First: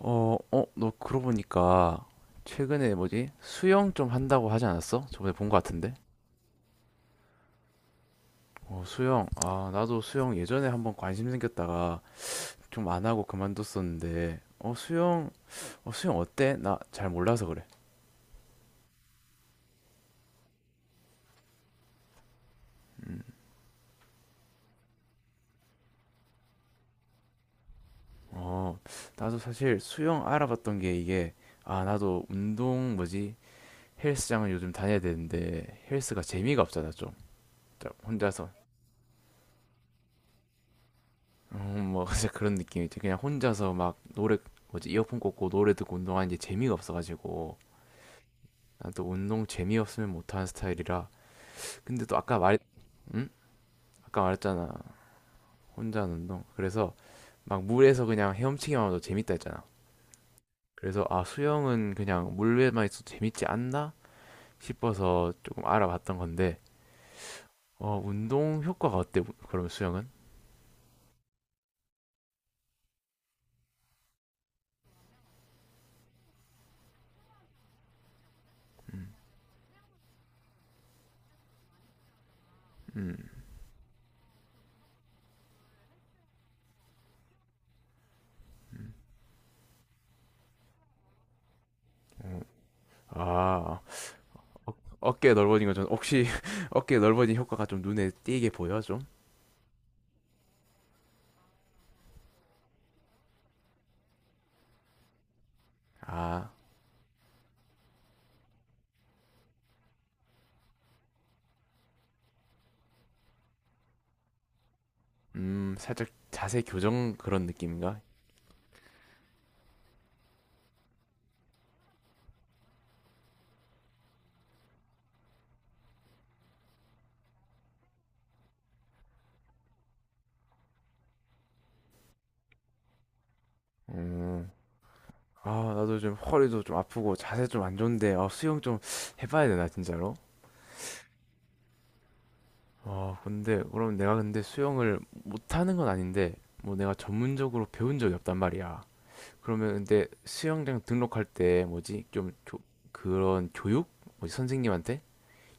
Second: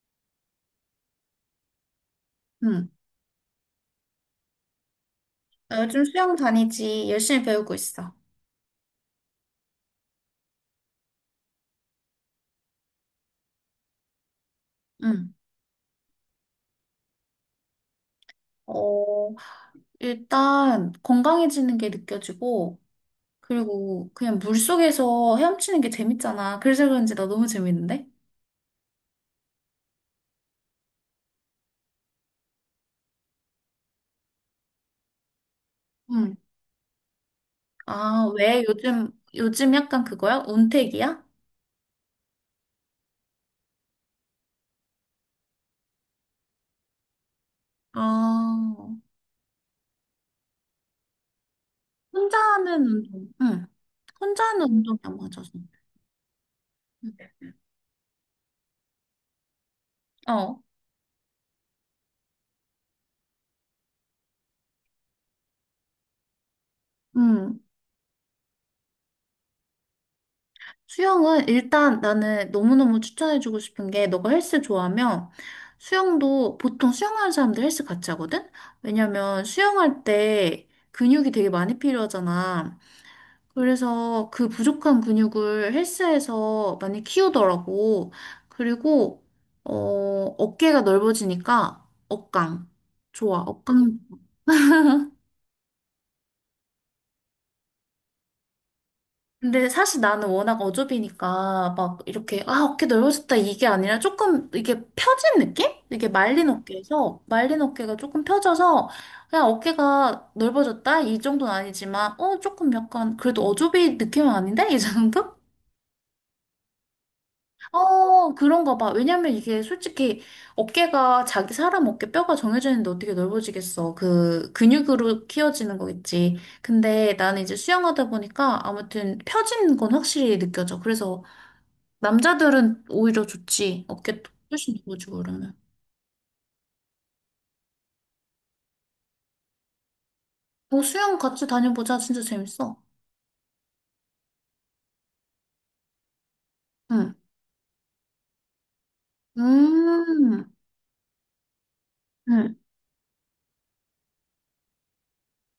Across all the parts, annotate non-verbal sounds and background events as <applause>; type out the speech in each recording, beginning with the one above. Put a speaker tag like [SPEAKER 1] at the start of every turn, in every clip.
[SPEAKER 1] 너 그러고 보니까
[SPEAKER 2] 응.
[SPEAKER 1] 최근에 뭐지? 수영 좀 한다고 하지 않았어? 저번에 본 거
[SPEAKER 2] 나
[SPEAKER 1] 같은데?
[SPEAKER 2] 요즘 수영 다니지. 열심히 배우고 있어.
[SPEAKER 1] 어, 수영. 아, 나도 수영 예전에 한번 관심 생겼다가 좀 안 하고 그만뒀었는데,
[SPEAKER 2] 응.
[SPEAKER 1] 수영 어때? 나 잘 몰라서 그래.
[SPEAKER 2] 어, 일단 건강해지는 게 느껴지고, 그리고 그냥 물속에서 헤엄치는 게 재밌잖아. 그래서 그런지 나 너무 재밌는데?
[SPEAKER 1] 어, 나도 사실 수영 알아봤던 게 이게, 아, 나도 운동 뭐지? 헬스장을 요즘 다녀야 되는데, 헬스가
[SPEAKER 2] 응.
[SPEAKER 1] 재미가 없잖아, 좀.
[SPEAKER 2] 아,
[SPEAKER 1] 혼자서
[SPEAKER 2] 왜 요즘 약간 그거야? 운택이야?
[SPEAKER 1] 뭐 <laughs> 진짜 그런 느낌이지. 그냥 혼자서 막 노래 뭐지 이어폰 꽂고 노래 듣고 운동하는 게 재미가 없어가지고 난
[SPEAKER 2] 아,
[SPEAKER 1] 또 운동 재미없으면 못하는 스타일이라. 근데 또
[SPEAKER 2] 혼자 하는
[SPEAKER 1] 응?
[SPEAKER 2] 운동. 응.
[SPEAKER 1] 아까
[SPEAKER 2] 혼자 하는
[SPEAKER 1] 말했잖아.
[SPEAKER 2] 운동이 안 맞아서.
[SPEAKER 1] 혼자 하는 운동. 그래서
[SPEAKER 2] 응.
[SPEAKER 1] 막 물에서 그냥 헤엄치기만 해도 재밌다 했잖아.
[SPEAKER 2] 어.
[SPEAKER 1] 그래서 아, 수영은 그냥 물에만 있어도 재밌지 않나 싶어서 조금 알아봤던 건데
[SPEAKER 2] 응.
[SPEAKER 1] 어, 운동 효과가 어때? 그러면 수영은?
[SPEAKER 2] 수영은 일단 나는 너무너무 추천해주고 싶은 게 너가 헬스 좋아하면 수영도 보통 수영하는 사람들 헬스 같이 하거든? 왜냐면 수영할 때 근육이 되게 많이 필요하잖아. 그래서 그 부족한 근육을 헬스에서 많이 키우더라고. 그리고 어, 어깨가 넓어지니까 어깡. 좋아.
[SPEAKER 1] 아,
[SPEAKER 2] 어깡.
[SPEAKER 1] 어깨 넓어진 거좀 혹시 <laughs> 어깨 넓어진 효과가 좀 눈에 띄게 보여 좀?
[SPEAKER 2] 근데 사실 나는 워낙 어좁이니까 막 이렇게 아 어깨 넓어졌다 이게 아니라 조금 이게 펴진 느낌? 이게
[SPEAKER 1] 아,
[SPEAKER 2] 말린 어깨에서 말린 어깨가 조금 펴져서 그냥 어깨가 넓어졌다 이 정도는 아니지만 어 조금 약간 그래도 어좁이 느낌은 아닌데 이 정도?
[SPEAKER 1] 살짝 자세 교정 그런 느낌인가?
[SPEAKER 2] 어 그런가 봐. 왜냐면 이게 솔직히 어깨가 자기 사람 어깨 뼈가 정해져 있는데 어떻게 넓어지겠어. 그 근육으로 키워지는 거겠지. 근데 나는 이제 수영하다 보니까 아무튼 펴진 건 확실히 느껴져. 그래서 남자들은 오히려 좋지. 어깨
[SPEAKER 1] 음,
[SPEAKER 2] 훨씬 좋아지고
[SPEAKER 1] 아,
[SPEAKER 2] 그러면.
[SPEAKER 1] 나도 좀 허리도 좀 아프고 자세 좀 안 좋은데, 아, 수영 좀 해봐야 되나, 진짜로?
[SPEAKER 2] 어, 수영 같이 다녀보자. 진짜 재밌어.
[SPEAKER 1] 아, 근데, 그럼 내가 근데 수영을 못하는 건 아닌데, 뭐 내가
[SPEAKER 2] 응.
[SPEAKER 1] 전문적으로 배운 적이 없단 말이야. 그러면 근데
[SPEAKER 2] 음,
[SPEAKER 1] 수영장 등록할 때 뭐지?
[SPEAKER 2] 응.
[SPEAKER 1] 그런 교육? 뭐지? 선생님한테?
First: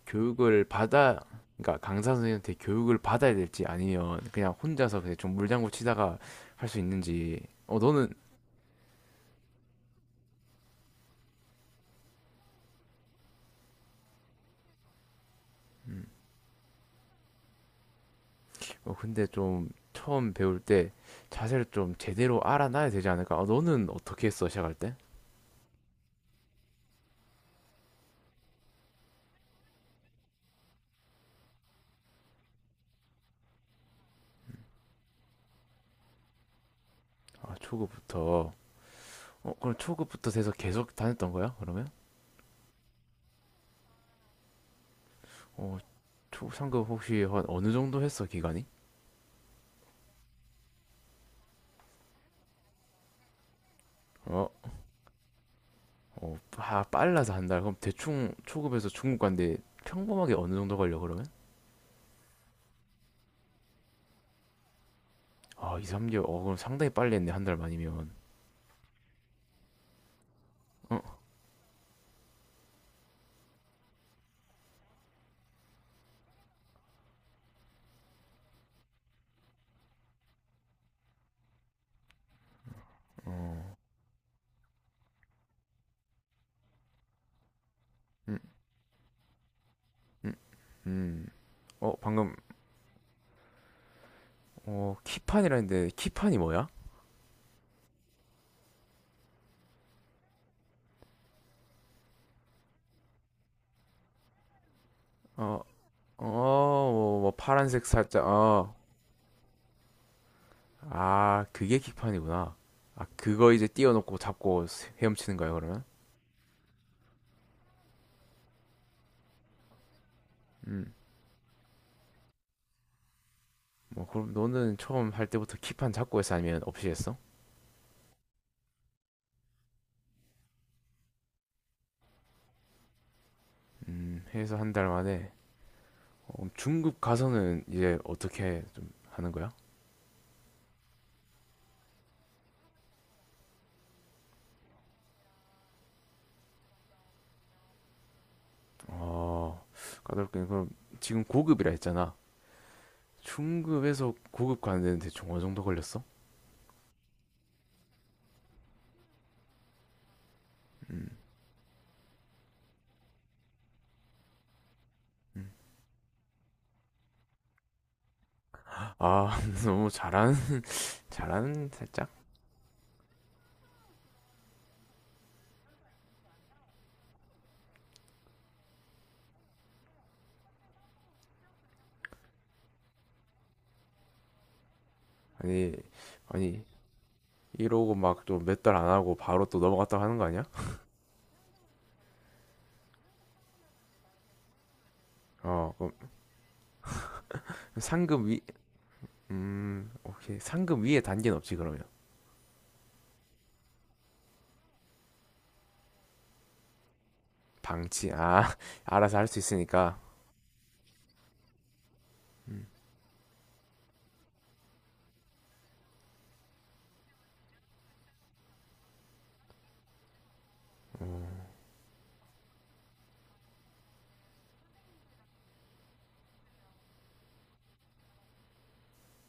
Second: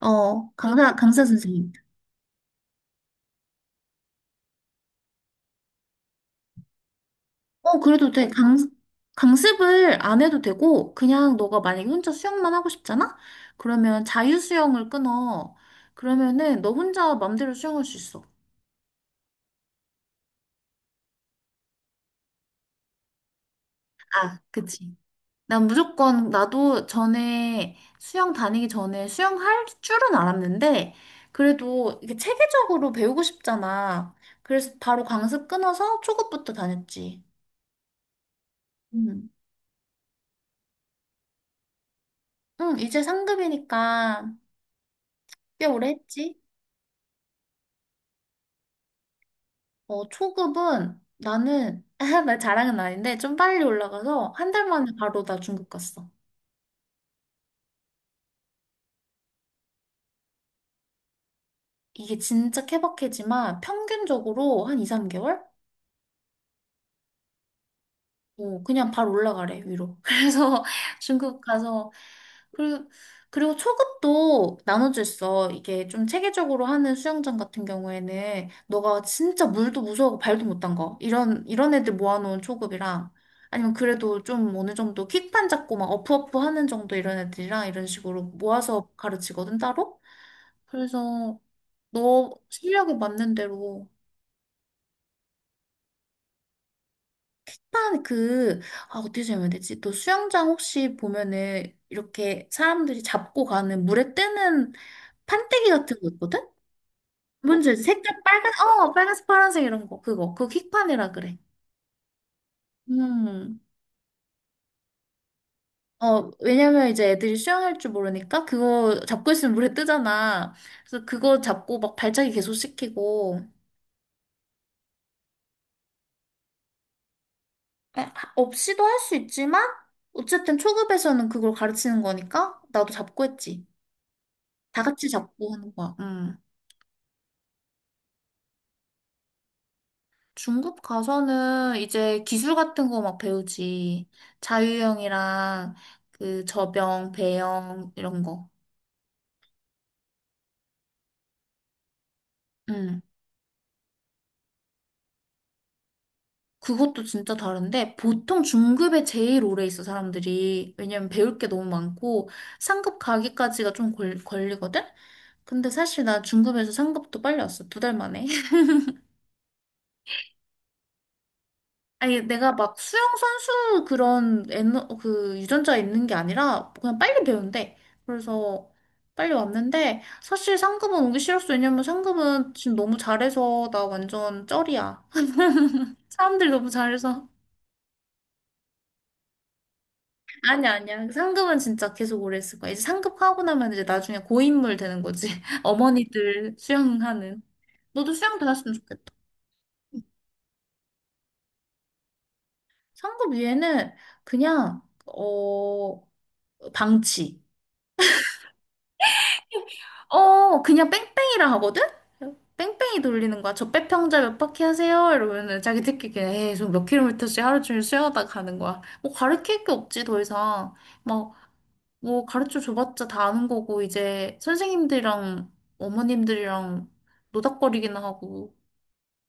[SPEAKER 2] 어,
[SPEAKER 1] 교육을
[SPEAKER 2] 강사,
[SPEAKER 1] 받아,
[SPEAKER 2] 강사 선생님.
[SPEAKER 1] 그러니까 강사 선생님한테 교육을 받아야 될지 아니면 그냥 혼자서 그냥 좀 물장구 치다가 할 수 있는지. 어,
[SPEAKER 2] 어,
[SPEAKER 1] 너는
[SPEAKER 2] 그래도 돼. 강습을 안 해도 되고, 그냥 너가 만약에 혼자 수영만 하고 싶잖아? 그러면 자유수영을 끊어. 그러면은 너 혼자 맘대로 수영할 수 있어.
[SPEAKER 1] 근데 좀 처음 배울 때 자세를 좀 제대로 알아놔야 되지 않을까? 아, 너는 어떻게
[SPEAKER 2] 아,
[SPEAKER 1] 했어, 시작할 때?
[SPEAKER 2] 그치. 난 무조건 나도 전에 수영 다니기 전에 수영할 줄은 알았는데 그래도 이게 체계적으로 배우고 싶잖아. 그래서 바로 강습 끊어서 초급부터 다녔지.
[SPEAKER 1] 아, 초급부터.
[SPEAKER 2] 응.
[SPEAKER 1] 어, 그럼 초급부터 돼서 계속 다녔던 거야, 그러면?
[SPEAKER 2] 응, 이제 상급이니까 꽤
[SPEAKER 1] 어,
[SPEAKER 2] 오래 했지.
[SPEAKER 1] 상급 혹시 한 어느 정도 했어, 기간이?
[SPEAKER 2] 초급은 나는 <laughs> 나 자랑은 아닌데 좀 빨리 올라가서
[SPEAKER 1] 어,
[SPEAKER 2] 한 달 만에 바로 나 중급 갔어.
[SPEAKER 1] 아, 빨라서 한 달. 그럼 대충 초급에서 중급 간데 평범하게 어느 정도 걸려, 그러면?
[SPEAKER 2] 이게 진짜 케바케지만 평균적으로 한 2, 3개월?
[SPEAKER 1] 아, 2, 3개월. 어, 그럼 상당히 빨리 했네, 한 달만이면.
[SPEAKER 2] 어, 그냥 바로 올라가래, 위로. <laughs> 그래서
[SPEAKER 1] 어,
[SPEAKER 2] 중국 가서, 그리고, 그리고 초급도 나눠져 있어. 이게 좀 체계적으로 하는 수영장 같은 경우에는, 너가 진짜 물도 무서워하고 발도 못 담가. 이런 애들 모아놓은 초급이랑, 아니면
[SPEAKER 1] 어,
[SPEAKER 2] 그래도 좀 어느 정도 킥판 잡고 막 어프어프 하는 정도 이런 애들이랑 이런 식으로
[SPEAKER 1] 음,
[SPEAKER 2] 모아서 가르치거든, 따로.
[SPEAKER 1] 음, 음.
[SPEAKER 2] 그래서
[SPEAKER 1] 어,
[SPEAKER 2] 너
[SPEAKER 1] 방금,
[SPEAKER 2] 실력에 맞는 대로
[SPEAKER 1] 키판이라 했는데, 키판이 뭐야?
[SPEAKER 2] 일단 그, 아, 어떻게 설명해야 되지? 또 수영장 혹시 보면은 이렇게 사람들이 잡고 가는 물에 뜨는
[SPEAKER 1] 어,
[SPEAKER 2] 판때기 같은 거 있거든? 어,
[SPEAKER 1] 어, 뭐
[SPEAKER 2] 뭔지 알지?
[SPEAKER 1] 파란색
[SPEAKER 2] 색깔
[SPEAKER 1] 살짝,
[SPEAKER 2] 빨간,
[SPEAKER 1] 어.
[SPEAKER 2] 빨간색, 파란색 이런 거. 그거. 그거 킥판이라 그래.
[SPEAKER 1] 아, 그게 킥판이구나. 아, 그거
[SPEAKER 2] 음.
[SPEAKER 1] 이제 띄워놓고 잡고 헤엄치는 거야, 그러면?
[SPEAKER 2] 왜냐면 이제 애들이 수영할 줄 모르니까 그거 잡고 있으면 물에 뜨잖아.
[SPEAKER 1] 음.
[SPEAKER 2] 그래서 그거 잡고 막 발차기 계속 시키고.
[SPEAKER 1] 뭐, 그럼 너는 처음 할 때부터 킥판 잡고 했어? 아니면 없이 했어?
[SPEAKER 2] 에, 없이도 할 수 있지만, 어쨌든 초급에서는 그걸 가르치는 거니까 나도 잡고 했지.
[SPEAKER 1] 해서 한
[SPEAKER 2] 다
[SPEAKER 1] 달
[SPEAKER 2] 같이
[SPEAKER 1] 만에.
[SPEAKER 2] 잡고 하는 거야. 음.
[SPEAKER 1] 어, 중급 가서는 이제 어떻게 좀 하는 거야?
[SPEAKER 2] 중급 가서는 이제 기술 같은 거 막 배우지. 자유형이랑 그 배영 이런 거.
[SPEAKER 1] 어, 까다롭게. 그럼 지금 고급이라 했잖아.
[SPEAKER 2] 응.
[SPEAKER 1] 중급에서 고급 가는데 대충 어느 정도 걸렸어?
[SPEAKER 2] 그것도 진짜 다른데 보통 중급에 제일 오래 있어 사람들이.
[SPEAKER 1] 음,
[SPEAKER 2] 왜냐면 배울 게 너무 많고 상급 가기까지가 좀 걸리거든?
[SPEAKER 1] 음.
[SPEAKER 2] 근데 사실 나 중급에서 상급도 빨리 왔어. 두 달 만에.
[SPEAKER 1] 아, <laughs> 너무 잘하는, <laughs> 잘하는 살짝?
[SPEAKER 2] 아니, 내가 막 수영 선수 그런 그 유전자 있는 게 아니라 그냥 빨리 배운대. 그래서 빨리 왔는데 사실 상급은 오기 싫었어. 왜냐면 상급은 지금 너무 잘해서 나 완전 쩔이야.
[SPEAKER 1] 아니,
[SPEAKER 2] <laughs> 사람들
[SPEAKER 1] 아니,
[SPEAKER 2] 너무 잘해서.
[SPEAKER 1] 이러고 막 또 몇 달 안 하고 바로 또 넘어갔다고 하는 거 아니야?
[SPEAKER 2] 아니야, 아니야. 상급은 진짜 계속 오래 있을 거야. 이제 상급하고 나면 이제 나중에 고인물 되는 거지. <laughs>
[SPEAKER 1] 어, 그럼
[SPEAKER 2] 어머니들 수영하는. 너도
[SPEAKER 1] 상금
[SPEAKER 2] 수영
[SPEAKER 1] 위,
[SPEAKER 2] 배웠으면 좋겠다.
[SPEAKER 1] 오케이. 상금 위에 단계는 없지, 그러면.
[SPEAKER 2] 상급 위에는 그냥, 어, 방치.
[SPEAKER 1] 방치, 아, <laughs> 알아서 할 수 있으니까.
[SPEAKER 2] 그냥 뺑뺑이라 하거든? 뺑뺑이 돌리는 거야. 저 빼평자 몇 바퀴 하세요? 이러면은 자기들끼리 그냥 에이, 저몇 킬로미터씩 하루 종일 수영하다 가는 거야. 뭐 가르칠 게 없지, 더 이상. 막, 뭐 가르쳐 줘봤자 다 아는 거고, 이제 선생님들이랑 어머님들이랑 노닥거리기나 하고,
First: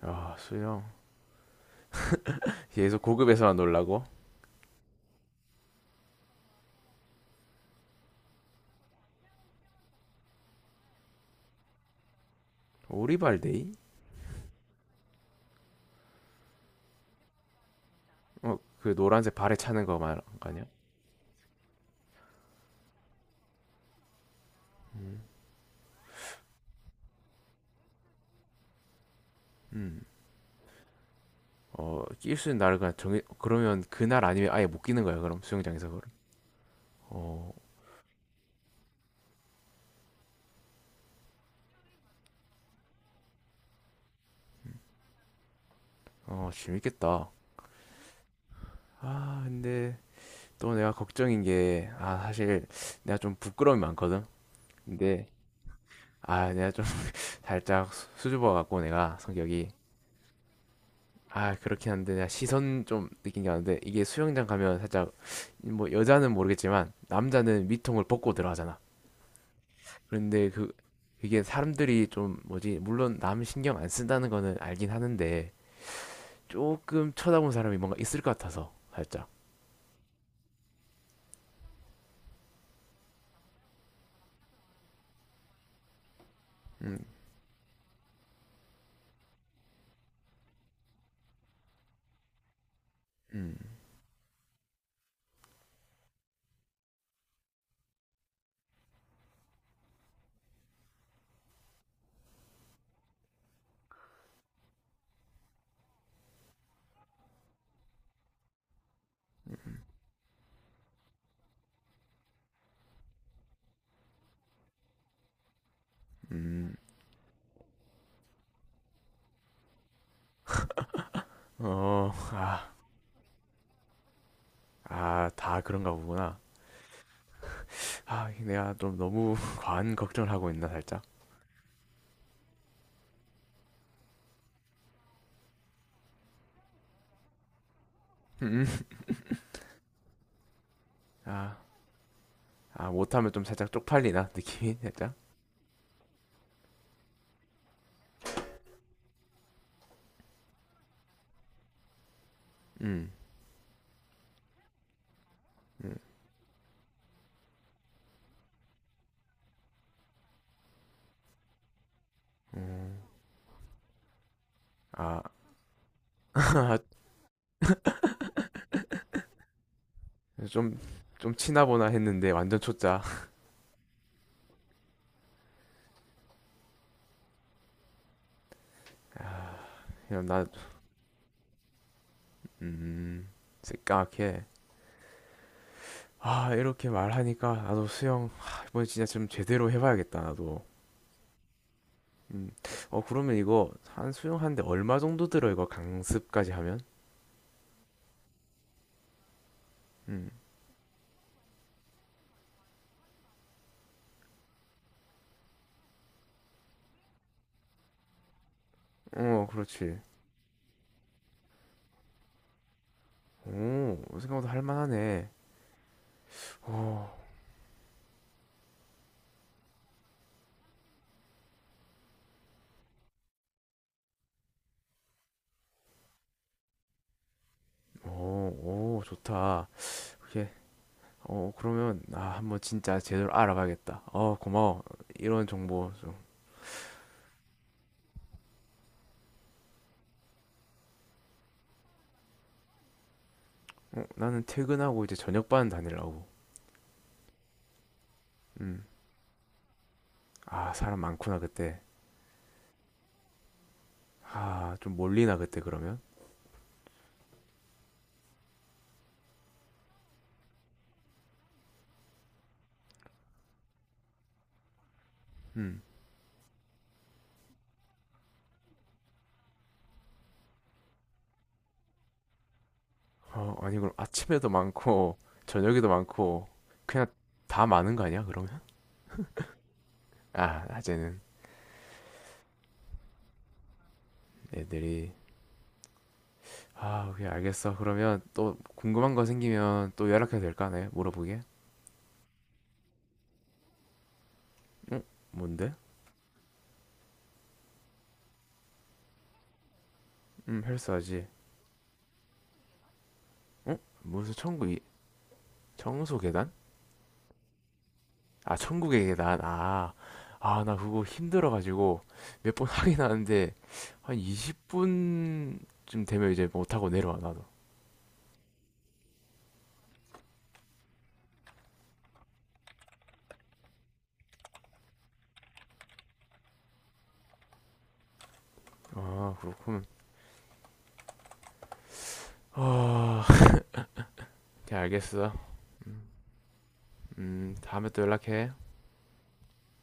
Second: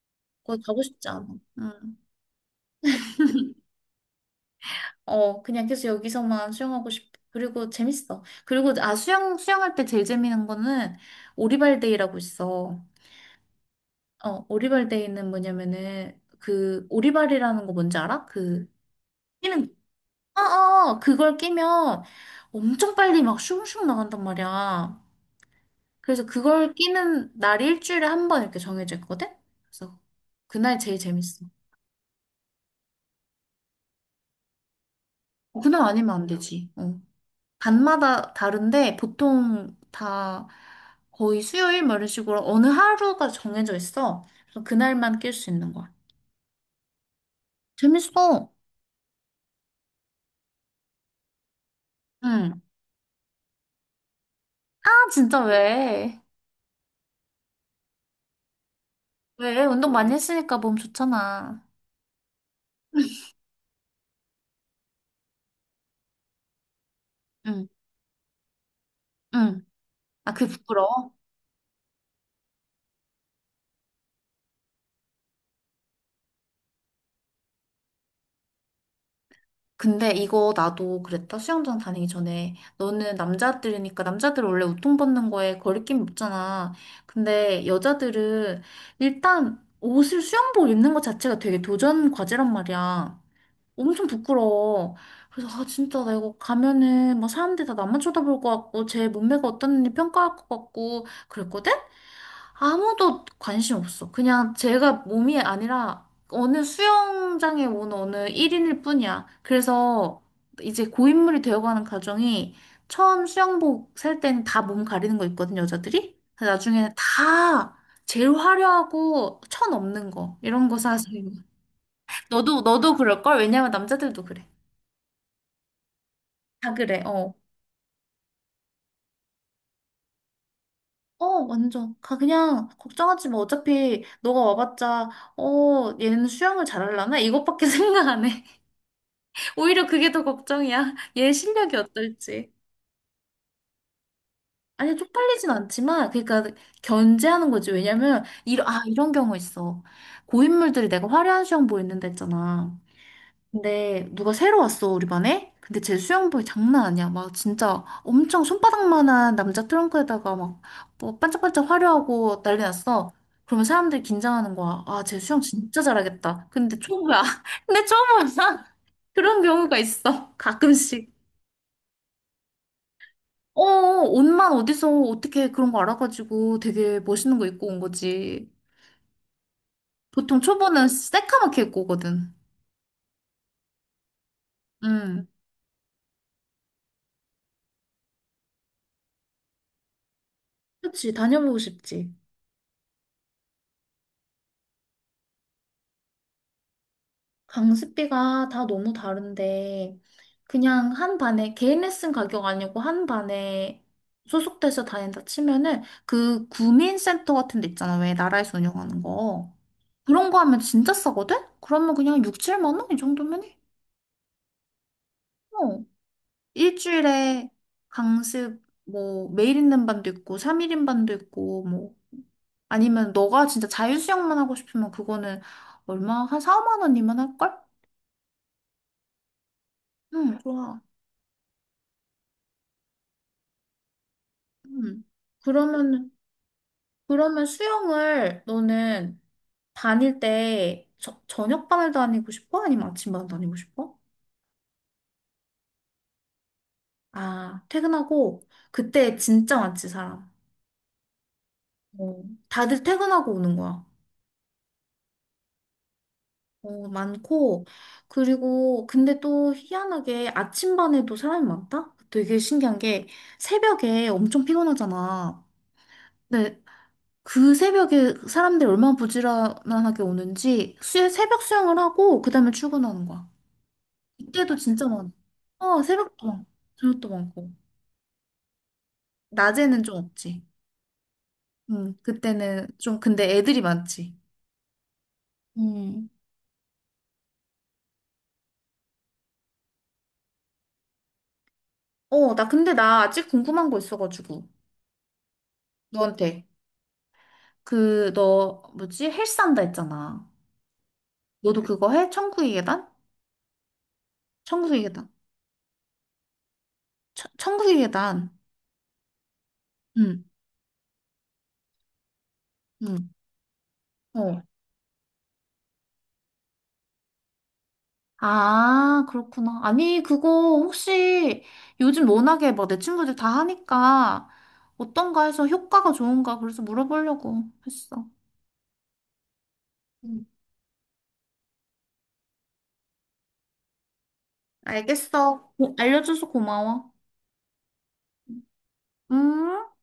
[SPEAKER 1] 아,
[SPEAKER 2] 거기 가고
[SPEAKER 1] 수영.
[SPEAKER 2] 싶지 않아. 응.
[SPEAKER 1] 계속 고급에서만 놀라고?
[SPEAKER 2] 어, 그냥 계속 여기서만 수영하고 싶어. 그리고 재밌어. 그리고, 아, 수영할 때 제일 재밌는 거는 오리발데이라고 있어.
[SPEAKER 1] 오리발데이?
[SPEAKER 2] 어, 오리발데이는 뭐냐면은 그 오리발이라는 거 뭔지 알아?
[SPEAKER 1] 어,
[SPEAKER 2] 그
[SPEAKER 1] 그 노란색 발에
[SPEAKER 2] 끼는
[SPEAKER 1] 차는 거 말한
[SPEAKER 2] 어,
[SPEAKER 1] 거 아니야?
[SPEAKER 2] 어, 어. 그걸 끼면 엄청 빨리 막 슝슝 나간단 말이야.
[SPEAKER 1] 음,
[SPEAKER 2] 그래서 그걸 끼는 날이 일주일에 한 번 이렇게 정해져 있거든? 그래서
[SPEAKER 1] 음.
[SPEAKER 2] 그날 제일 재밌어.
[SPEAKER 1] 어, 낄 수 있는 날을 그냥 정해, 그러면 그 날 아니면 아예 못 끼는 거야, 그럼
[SPEAKER 2] 어, 그날
[SPEAKER 1] 수영장에서 그럼.
[SPEAKER 2] 아니면 안 되지. 어.
[SPEAKER 1] 어,
[SPEAKER 2] 반마다 다른데 보통 다 거의 수요일 뭐 이런 식으로 어느 하루가 정해져 있어. 그래서 그날만 낄 수 있는 거야.
[SPEAKER 1] 재밌겠다.
[SPEAKER 2] 재밌어.
[SPEAKER 1] 아, 근데 또 내가 걱정인 게, 아,
[SPEAKER 2] 응.
[SPEAKER 1] 사실 내가 좀 부끄러움이 많거든.
[SPEAKER 2] 아,
[SPEAKER 1] 근데
[SPEAKER 2] 진짜 왜?
[SPEAKER 1] 아, 내가 좀 <laughs> 살짝 수줍어 갖고 내가
[SPEAKER 2] 왜?
[SPEAKER 1] 성격이,
[SPEAKER 2] 운동 많이 했으니까 몸
[SPEAKER 1] 아,
[SPEAKER 2] 좋잖아.
[SPEAKER 1] 그렇긴 한데 내가 시선 좀 느낀 게 많은데 이게 수영장 가면 살짝 뭐, 여자는 모르겠지만 남자는
[SPEAKER 2] 응,
[SPEAKER 1] 미통을 벗고 들어가잖아.
[SPEAKER 2] 응. 아,
[SPEAKER 1] 그런데
[SPEAKER 2] 그게
[SPEAKER 1] 그
[SPEAKER 2] 부끄러워?
[SPEAKER 1] 그게 사람들이 좀 뭐지, 물론 남 신경 안 쓴다는 거는 알긴 하는데 조금 쳐다본 사람이 뭔가 있을 것 같아서 살짝,
[SPEAKER 2] 근데 이거 나도 그랬다. 수영장 다니기 전에. 너는 남자들이니까, 남자들 원래 옷통 벗는 거에 거리낌 없잖아. 근데 여자들은 일단 옷을 수영복 입는 것 자체가 되게 도전 과제란 말이야. 엄청 부끄러워. 그래서, 아, 진짜 나 이거 가면은 막 사람들이 다 나만 쳐다볼 것 같고, 제 몸매가 어떤지 평가할 것 같고, 그랬거든? 아무도 관심 없어. 그냥 제가 몸이 아니라 어느 수영장에 온 어느 1인일 뿐이야. 그래서 이제 고인물이 되어가는 가정이 처음 수영복 살 때는 다 몸 가리는 거 있거든, 여자들이. 근데 나중에는 다 제일 화려하고 천 없는 거 이런 거 사서
[SPEAKER 1] 음, 음, 어,
[SPEAKER 2] 너도
[SPEAKER 1] 아, 아,
[SPEAKER 2] 너도 그럴걸? 왜냐면 남자들도 그래.
[SPEAKER 1] 다 그런가 보구나.
[SPEAKER 2] 다 그래. 어.
[SPEAKER 1] 아, 내가 좀 너무 <laughs> 과한 걱정을 하고 있나 살짝.
[SPEAKER 2] 어, 완전. 가, 그냥, 걱정하지 마. 어차피, 너가 와봤자, 얘는 수영을 잘하려나? 이것밖에 <laughs> 생각 안 해.
[SPEAKER 1] 음, 음.
[SPEAKER 2] 오히려 그게 더 걱정이야. <laughs> 얘 실력이
[SPEAKER 1] 아,
[SPEAKER 2] 어떨지.
[SPEAKER 1] 아, 못하면 좀 살짝 쪽팔리나 느낌이
[SPEAKER 2] 아니,
[SPEAKER 1] 살짝.
[SPEAKER 2] 쪽팔리진 않지만, 그러니까 견제하는 거지. 왜냐면, 이런, 아, 이런 경우 있어. 고인물들이 내가 화려한 수영복 입는데 했잖아.
[SPEAKER 1] 음,
[SPEAKER 2] 근데 누가 새로 왔어, 우리 반에? 근데
[SPEAKER 1] 음.
[SPEAKER 2] 쟤 수영복이 장난 아니야. 막 진짜 엄청 손바닥만한 남자 트렁크에다가 막 뭐 반짝반짝 화려하고 난리
[SPEAKER 1] 음.
[SPEAKER 2] 났어. 그러면 사람들이 긴장하는 거야. 아, 쟤
[SPEAKER 1] 아,
[SPEAKER 2] 수영 진짜 잘하겠다. 근데
[SPEAKER 1] <laughs>
[SPEAKER 2] 초보야. <laughs> 근데 초보야. <laughs> 그런 경우가 있어.
[SPEAKER 1] 좀,
[SPEAKER 2] 가끔씩.
[SPEAKER 1] 좀 치나보나 했는데 완전 초짜.
[SPEAKER 2] 어, 옷만 어디서 어떻게 그런 거 알아가지고 되게 멋있는 거 입고 온 거지.
[SPEAKER 1] 아, 그냥
[SPEAKER 2] 보통
[SPEAKER 1] 나,
[SPEAKER 2] 초보는 새까맣게 입고 오거든.
[SPEAKER 1] 음, 새까맣게.
[SPEAKER 2] 응.
[SPEAKER 1] 아, 이렇게 말하니까 나도 수영, 아, 이번에 진짜 좀 제대로 해봐야겠다, 나도.
[SPEAKER 2] 그치, 다녀보고 싶지.
[SPEAKER 1] 음, 어, 그러면 이거 한 수영하는데 얼마 정도 들어, 이거 강습까지 하면?
[SPEAKER 2] 강습비가 다 너무 다른데,
[SPEAKER 1] 음,
[SPEAKER 2] 그냥 한 반에, 개인 레슨 가격 아니고 한 반에 소속돼서 다닌다 치면은 그 구민센터 같은 데 있잖아. 왜 나라에서 운영하는
[SPEAKER 1] 어,
[SPEAKER 2] 거.
[SPEAKER 1] 그렇지.
[SPEAKER 2] 그런 거 하면 진짜 싸거든? 그러면 그냥 6, 7만 원? 이 정도면 해.
[SPEAKER 1] 오, 생각보다 할만하네. 오,
[SPEAKER 2] 일주일에 강습 뭐 매일 있는 반도 있고 3일인 반도 있고 뭐 아니면 너가 진짜 자유수영만 하고 싶으면 그거는 얼마 한 4, 5만 원이면 할걸?
[SPEAKER 1] 오, 오, 좋다.
[SPEAKER 2] 응,
[SPEAKER 1] 그게
[SPEAKER 2] 좋아.
[SPEAKER 1] 어, 그러면, 아, 한번 진짜 제대로 알아봐야겠다. 어, 고마워.
[SPEAKER 2] 응.
[SPEAKER 1] 이런
[SPEAKER 2] 그러
[SPEAKER 1] 정보
[SPEAKER 2] 면
[SPEAKER 1] 좀.
[SPEAKER 2] 그러면 수영을 너는 다닐 때 저녁반을 다니고 싶어? 아니면 아침반을 다니고 싶어?
[SPEAKER 1] 어, 나는 퇴근하고 이제 저녁반 다니려고.
[SPEAKER 2] 아, 퇴근하고
[SPEAKER 1] 음.
[SPEAKER 2] 그때 진짜 많지 사람.
[SPEAKER 1] 아, 사람 많구나, 그때.
[SPEAKER 2] 어, 다들 퇴근하고 오는 거야.
[SPEAKER 1] 아, 좀 몰리나, 그때, 그러면?
[SPEAKER 2] 어, 많고, 그리고, 근데 또 희한하게 아침반에도 사람이 많다? 되게 신기한 게, 새벽에 엄청 피곤하잖아.
[SPEAKER 1] 음.
[SPEAKER 2] 근데 그 새벽에 사람들이 얼마나 부지런하게 오는지, 새벽 수영을 하고, 그 다음에 출근하는 거야.
[SPEAKER 1] 어, 아니, 그럼 아침에도
[SPEAKER 2] 이때도 진짜 많아.
[SPEAKER 1] 많고, <laughs>
[SPEAKER 2] 어,
[SPEAKER 1] 저녁에도
[SPEAKER 2] 새벽도 많고,
[SPEAKER 1] 많고, 그냥
[SPEAKER 2] 저녁도 많고.
[SPEAKER 1] 다 많은 거 아니야, 그러면?
[SPEAKER 2] 낮에는 좀 없지.
[SPEAKER 1] 아, 낮에는
[SPEAKER 2] 응, 그때는 좀, 근데 애들이 많지.
[SPEAKER 1] 애들이.
[SPEAKER 2] 음.
[SPEAKER 1] 아, 오케이, 알겠어. 그러면 또 궁금한 거 생기면 또 연락해도 될까, 네? 물어보게?
[SPEAKER 2] 어, 나 근데 나 아직 궁금한 거 있어가지고,
[SPEAKER 1] 응? 뭔데?
[SPEAKER 2] 너한테. 그, 너, 뭐지? 헬스한다 했잖아.
[SPEAKER 1] 헬스하지.
[SPEAKER 2] 너도 그거 해? 천국의 계단?
[SPEAKER 1] 응?
[SPEAKER 2] 천국의 계단.
[SPEAKER 1] 청소 계단?
[SPEAKER 2] 천국의 계단.
[SPEAKER 1] 아, 천국의 계단. 아,
[SPEAKER 2] 응,
[SPEAKER 1] 아, 나 그거 힘들어가지고 몇 번 <laughs> 하긴
[SPEAKER 2] 응.
[SPEAKER 1] 하는데 한
[SPEAKER 2] 어.
[SPEAKER 1] 20분쯤 되면 이제 못하고 내려와, 나도.
[SPEAKER 2] 아, 그렇구나. 아니, 그거 혹시 요즘 워낙에 뭐 내 친구들 다 하니까 어떤가 해서 효과가 좋은가 그래서 물어보려고 했어.
[SPEAKER 1] 아, 그렇군.
[SPEAKER 2] 응.
[SPEAKER 1] 아, 오, 알겠어.
[SPEAKER 2] 알겠어. 알려줘서 고마워.
[SPEAKER 1] 다음에 또 연락해.
[SPEAKER 2] 음.